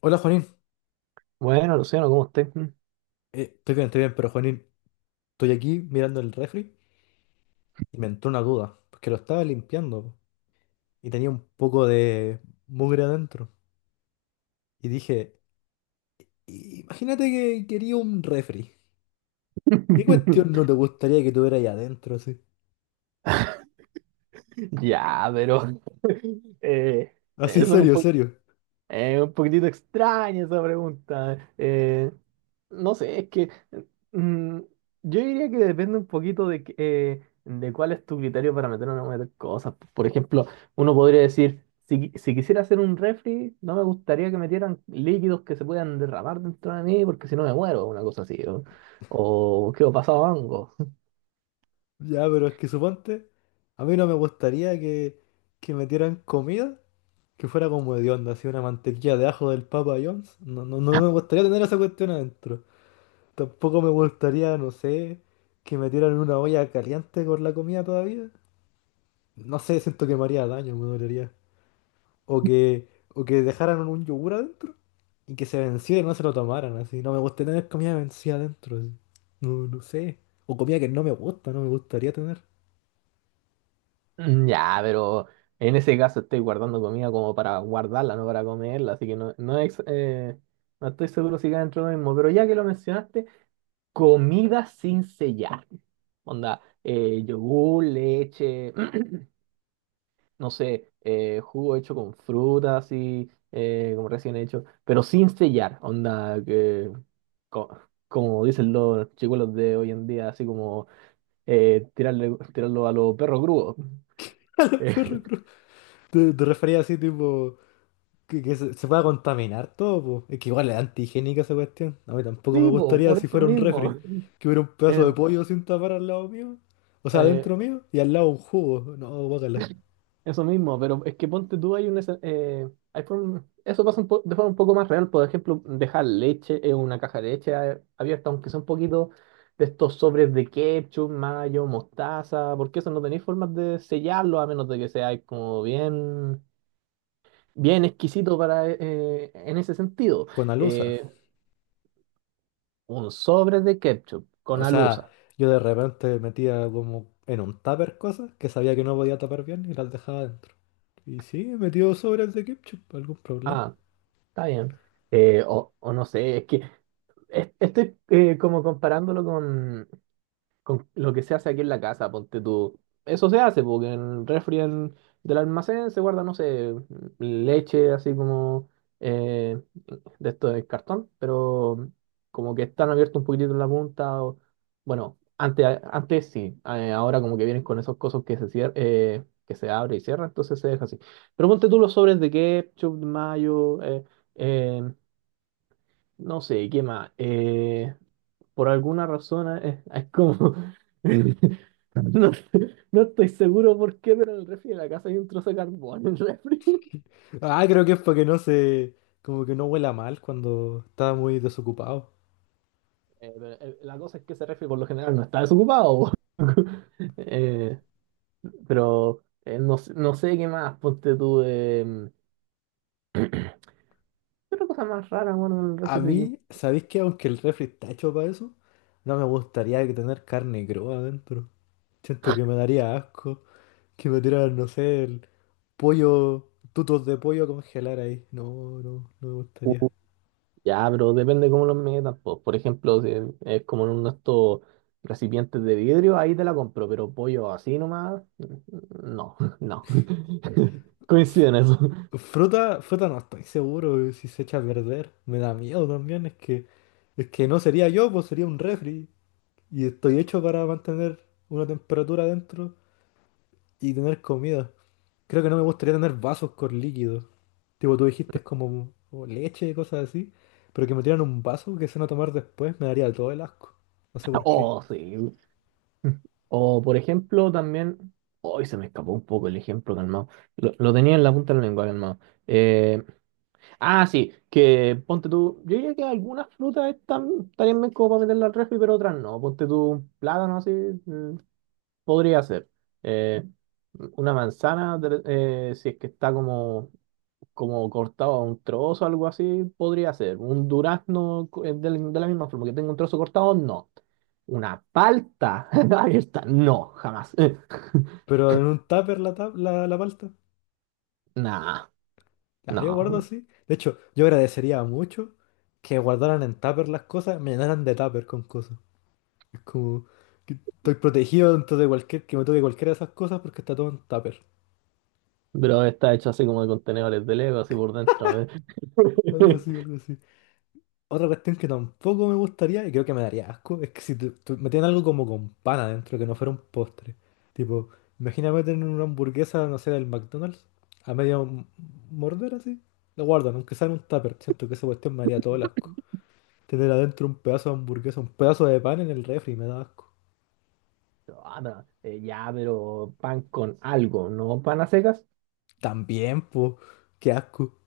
Hola Juanín. Bueno, Luciano, ¿cómo estás? Estoy bien, estoy bien, pero Juanín, estoy aquí mirando el refri y me entró una duda, porque lo estaba limpiando po, y tenía un poco de mugre adentro. Y dije, Imagínate que quería un refri. ¿Qué cuestión no te gustaría que tuviera ahí adentro así? Ya, pero eh, Así, es un, serio, serio. Un poquitito extraña esa pregunta. No sé, es que mm, yo diría que depende un poquito de, de cuál es tu criterio para meter o no meter cosas. Por ejemplo, uno podría decir, si, si quisiera hacer un refri, no me gustaría que metieran líquidos que se puedan derramar dentro de mí porque si no me muero, una cosa así. O quedo pasado a hongos. Ya, pero es que suponte, a mí no me gustaría que metieran comida que fuera como hedionda, así una mantequilla de ajo del Papa John's. No, no, no me gustaría tener esa cuestión adentro. Tampoco me gustaría, no sé, que me tiraran una olla caliente con la comida todavía. No sé, siento que me haría daño, me dolería. O que, o que dejaran un yogur adentro y que se venciera y no se lo tomaran, así. No me gusta tener comida vencida adentro, así. No, no sé. O comida que no me gusta, no me gustaría tener. Mm, ya, pero en ese caso estoy guardando comida como para guardarla, no para comerla, así que no, no estoy seguro si cae dentro de lo mismo. Pero ya que lo mencionaste, comida sin sellar. Onda, yogur, leche, no sé, jugo hecho con fruta, así como recién hecho, pero sin sellar. Onda, que, co- como dicen los chicuelos de hoy en día, así como tirarlo a los perros grúos. Perro cruz. Te refería así, tipo, se pueda contaminar todo, po. Es que igual es antigénica esa cuestión. A mí tampoco me Sí, po, gustaría por si eso fuera un mismo. refri, que hubiera un pedazo Eh, de pollo sin tapar al lado mío, o sea, eh, adentro mío, y al lado un jugo, no, guácala, eso mismo, pero es que ponte tú, hay hay eso pasa un de forma un poco más real. Por ejemplo, dejar leche en una caja de leche abierta, aunque sea un poquito de estos sobres de ketchup, mayo, mostaza, porque eso no tenéis formas de sellarlo a menos de que sea como bien, bien exquisito para, en ese sentido. con alusa. Eh, un sobre de ketchup O con sea, alusa. yo de repente metía como en un tupper cosas que sabía que no podía tapar bien y las dejaba adentro. Y sí, he metido sobras de ketchup, algún problema. Ah, está bien. O, o no sé, es que estoy como comparándolo con lo que se hace aquí en la casa, ponte tú. Eso se hace, porque en el del almacén se guarda, no sé, leche así como eh, de esto de cartón, pero como que están abiertos un poquitito en la punta. Bueno, antes, antes sí, ahora como que vienen con esos cosos que se que se abre y cierra, entonces se deja así. Pero ponte tú los sobres de ketchup, de mayo. Eh, no sé, ¿qué más? Por alguna razón es, como... no, no estoy seguro por qué, pero en el refri de la casa hay un trozo de carbón en el refri. Ah, creo que es porque no se, como que no huela mal cuando está muy desocupado. La cosa es que ese refri por lo general no está desocupado. Po. Eh, no, no sé qué más, ponte tú. ¿Qué otra cosa más rara, bueno, en el A refri? mí, ¿sabéis que aunque el refri está hecho para eso, no me gustaría que tener carne cruda adentro? Siento que me daría asco, que me tiraran, no sé, el pollo, tutos de pollo a congelar ahí. No, no, no me gustaría. Ya, pero depende cómo los metas. Po. Por ejemplo, si es como en uno de estos recipientes de vidrio, ahí te la compro, pero pollo así nomás, no, no. Coincide en eso. Fruta, fruta no estoy seguro si se echa a perder. Me da miedo también, es que no sería yo, pues sería un refri. Y estoy hecho para mantener una temperatura adentro y tener comida. Creo que no me gustaría tener vasos con líquidos. Tipo, tú dijiste es como leche, y cosas así. Pero que me tiran un vaso que se van a tomar después me daría todo el asco. No sé por qué. Oh, sí. O, por ejemplo, también. Hoy se me escapó un poco el ejemplo, calmado. Lo tenía en la punta de la lengua, calmado. Eh, ah, sí, que ponte tú. Yo diría que algunas frutas estarían bien como para meterlas al refri, pero otras no. Ponte tú un plátano así. Podría ser. eh, una manzana, si es que está como, como cortado a un trozo, algo así, podría ser. Un durazno de, la misma forma que tengo un trozo cortado, no. Una palta abierta, no, jamás. Pero en un tupper la palta. Nah, Ya, yo guardo no. así. De hecho, yo agradecería mucho que guardaran en tupper las cosas, me llenaran de tupper con cosas. Es como que estoy protegido dentro de cualquier, que me toque cualquiera de esas cosas porque está todo en tupper. Pero está hecho así como de contenedores de Lego, así por dentro. Algo así, algo así. Otra cuestión que tampoco me gustaría y creo que me daría asco es que si metían algo como con pan adentro, que no fuera un postre. Tipo, imagínate tener una hamburguesa, no sé, del McDonald's, a morder así. Lo guardan, aunque sea en un tupper. Siento que esa cuestión me haría todo el asco. Tener adentro un pedazo de hamburguesa, un pedazo de pan en el refri, me da asco. Ah, no, ya, pero pan con algo, no pan a secas. También, pues, qué asco.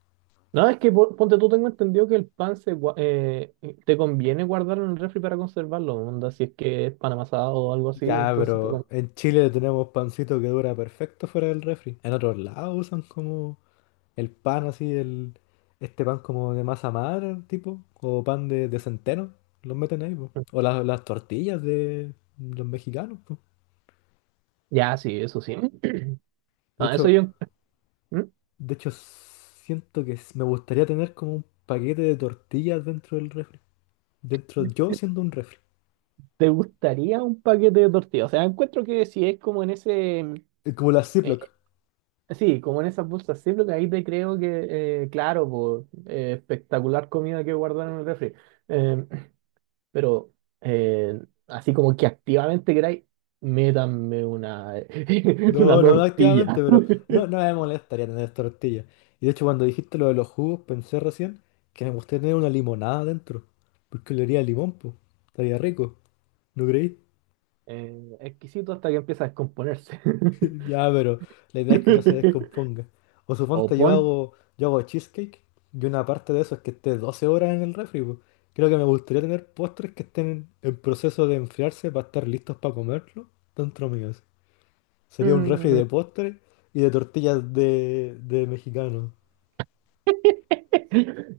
No, es que ponte tú, tengo entendido que el pan se, te conviene guardarlo en el refri para conservarlo, onda, si es que es pan amasado o algo así, Ya, entonces pero en Chile tenemos pancito que dura perfecto fuera del refri. En otros lados usan como el pan así, este pan como de masa madre, tipo, o pan de centeno, los meten ahí, po. O las tortillas de los mexicanos, po. ya, sí, eso sí. De No, eso hecho, yo... ¿Mm? de hecho, siento que me gustaría tener como un paquete de tortillas dentro del refri. Dentro yo siendo un refri. ¿Te gustaría un paquete de tortillas? O sea, encuentro que si es como en ese... Como las eh, Ziploc. sí, como en esas bolsas sí, ziploc, ahí te creo que, claro, po, espectacular comida que guardar en el refri. Eh, pero eh, Así como que activamente queráis, métanme una, una No, no, no activamente, tortilla. pero no, no me molestaría tener tortillas. Y de hecho, cuando dijiste lo de los jugos, pensé recién que me gustaría tener una limonada dentro. Porque le haría limón, pues. Estaría rico. ¿No creí? Exquisito hasta que empieza a descomponerse. Ya, pero la idea es que no se descomponga. O O suponte pon... yo hago cheesecake y una parte de eso es que esté 12 horas en el refri, po. Creo que me gustaría tener postres que estén en proceso de enfriarse para estar listos para comerlo dentro mío, así. Sería un refri mm, de postres y de tortillas de mexicano.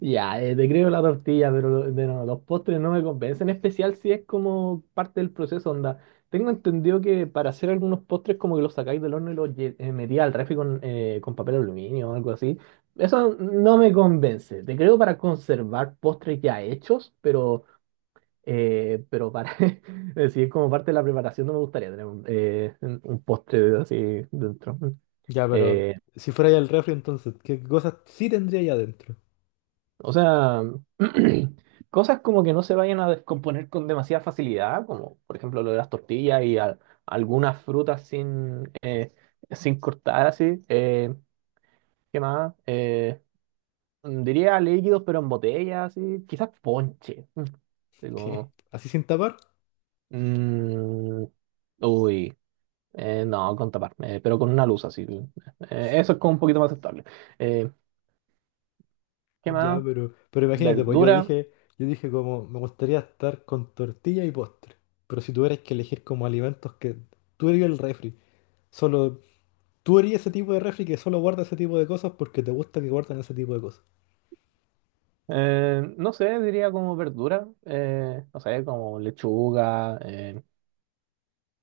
ya, te creo la tortilla, pero lo- de no, los postres no me convencen, en especial si es como parte del proceso, onda. Tengo entendido que para hacer algunos postres como que los sacáis del horno y los metí al refri con papel aluminio o algo así. Eso no me convence. Te creo para conservar postres ya hechos, pero para decir como parte de la preparación no me gustaría tener un postre así dentro. Ya, pero Eh, si fuera ya el refri entonces, ¿qué cosas sí tendría ahí adentro? O sea, cosas como que no se vayan a descomponer con demasiada facilidad, como por ejemplo lo de las tortillas y algunas frutas sin, sin cortar así. ¿Qué más? Diría líquidos pero en botella, así. Quizás ponche. Así ¿Qué? como, ¿Así sin tapar? mm, uy, no, con tapar, pero con una luz así. Eso es como un poquito más aceptable. Eh, ¿Qué Ya, más? Pero imagínate, pues Verdura yo dije como, me gustaría estar con tortilla y postre. Pero si tuvieras que elegir como alimentos que tú eres el refri, solo tú eres ese tipo de refri que solo guarda ese tipo de cosas porque te gusta que guardan ese tipo de cosas. No sé, diría como verdura, no sé, como lechuga,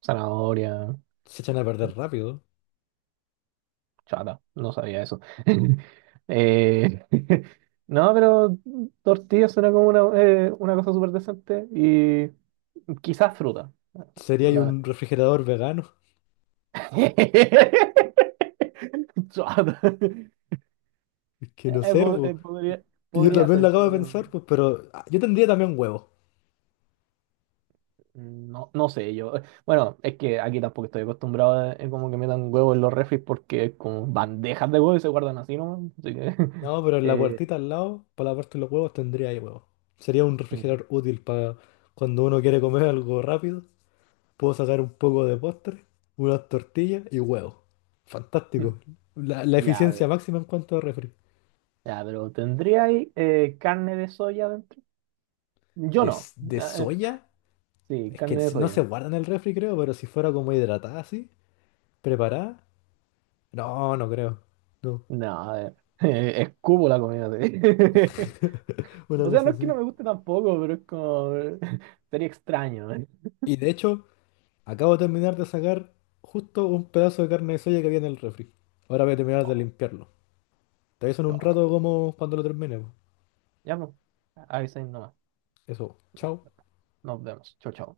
zanahoria, Se echan a perder rápido. chata, no sabía eso. Eh, no, pero tortilla suena como una cosa súper decente y quizás fruta. Sería ahí La- un refrigerador vegano. Chata. Es que no Eh, sé, po- pues. eh, podría, Y yo podría también lo ser, acabo de pero pensar, pues, pero ah, yo tendría también huevos. no, no sé, yo. Bueno, es que aquí tampoco estoy acostumbrado a como que metan huevos en los refris porque es como bandejas de huevos y se guardan así nomás. Así que. No, pero en la eh, puertita al lado, para la parte de los huevos, tendría ahí huevos. Sería un mm, refrigerador útil para cuando uno quiere comer algo rápido. Puedo sacar un poco de postre, unas tortillas y huevos. mm. Fantástico. La Ya, a ver, eficiencia máxima en cuanto a refri. ya, pero ¿tendría ahí carne de soya dentro? Yo De, no. De soya, Sí, es que carne de no se soya. guarda en el refri, creo, pero si fuera como hidratada así, preparada, no, no creo. No, No, a ver. Escupo la comida así. una O sea, no cosa es que así. no me guste tampoco, pero es como. Sería extraño. ¿Eh? Y de hecho, acabo de terminar de sacar justo un pedazo de carne de soya que había en el refri. Ahora voy a terminar de Chao, limpiarlo. Te aviso en un rato chao. como cuando lo termine, po. Ya, pues. Ahí se nomás. Eso, chao. Nos vemos. Chao, chao.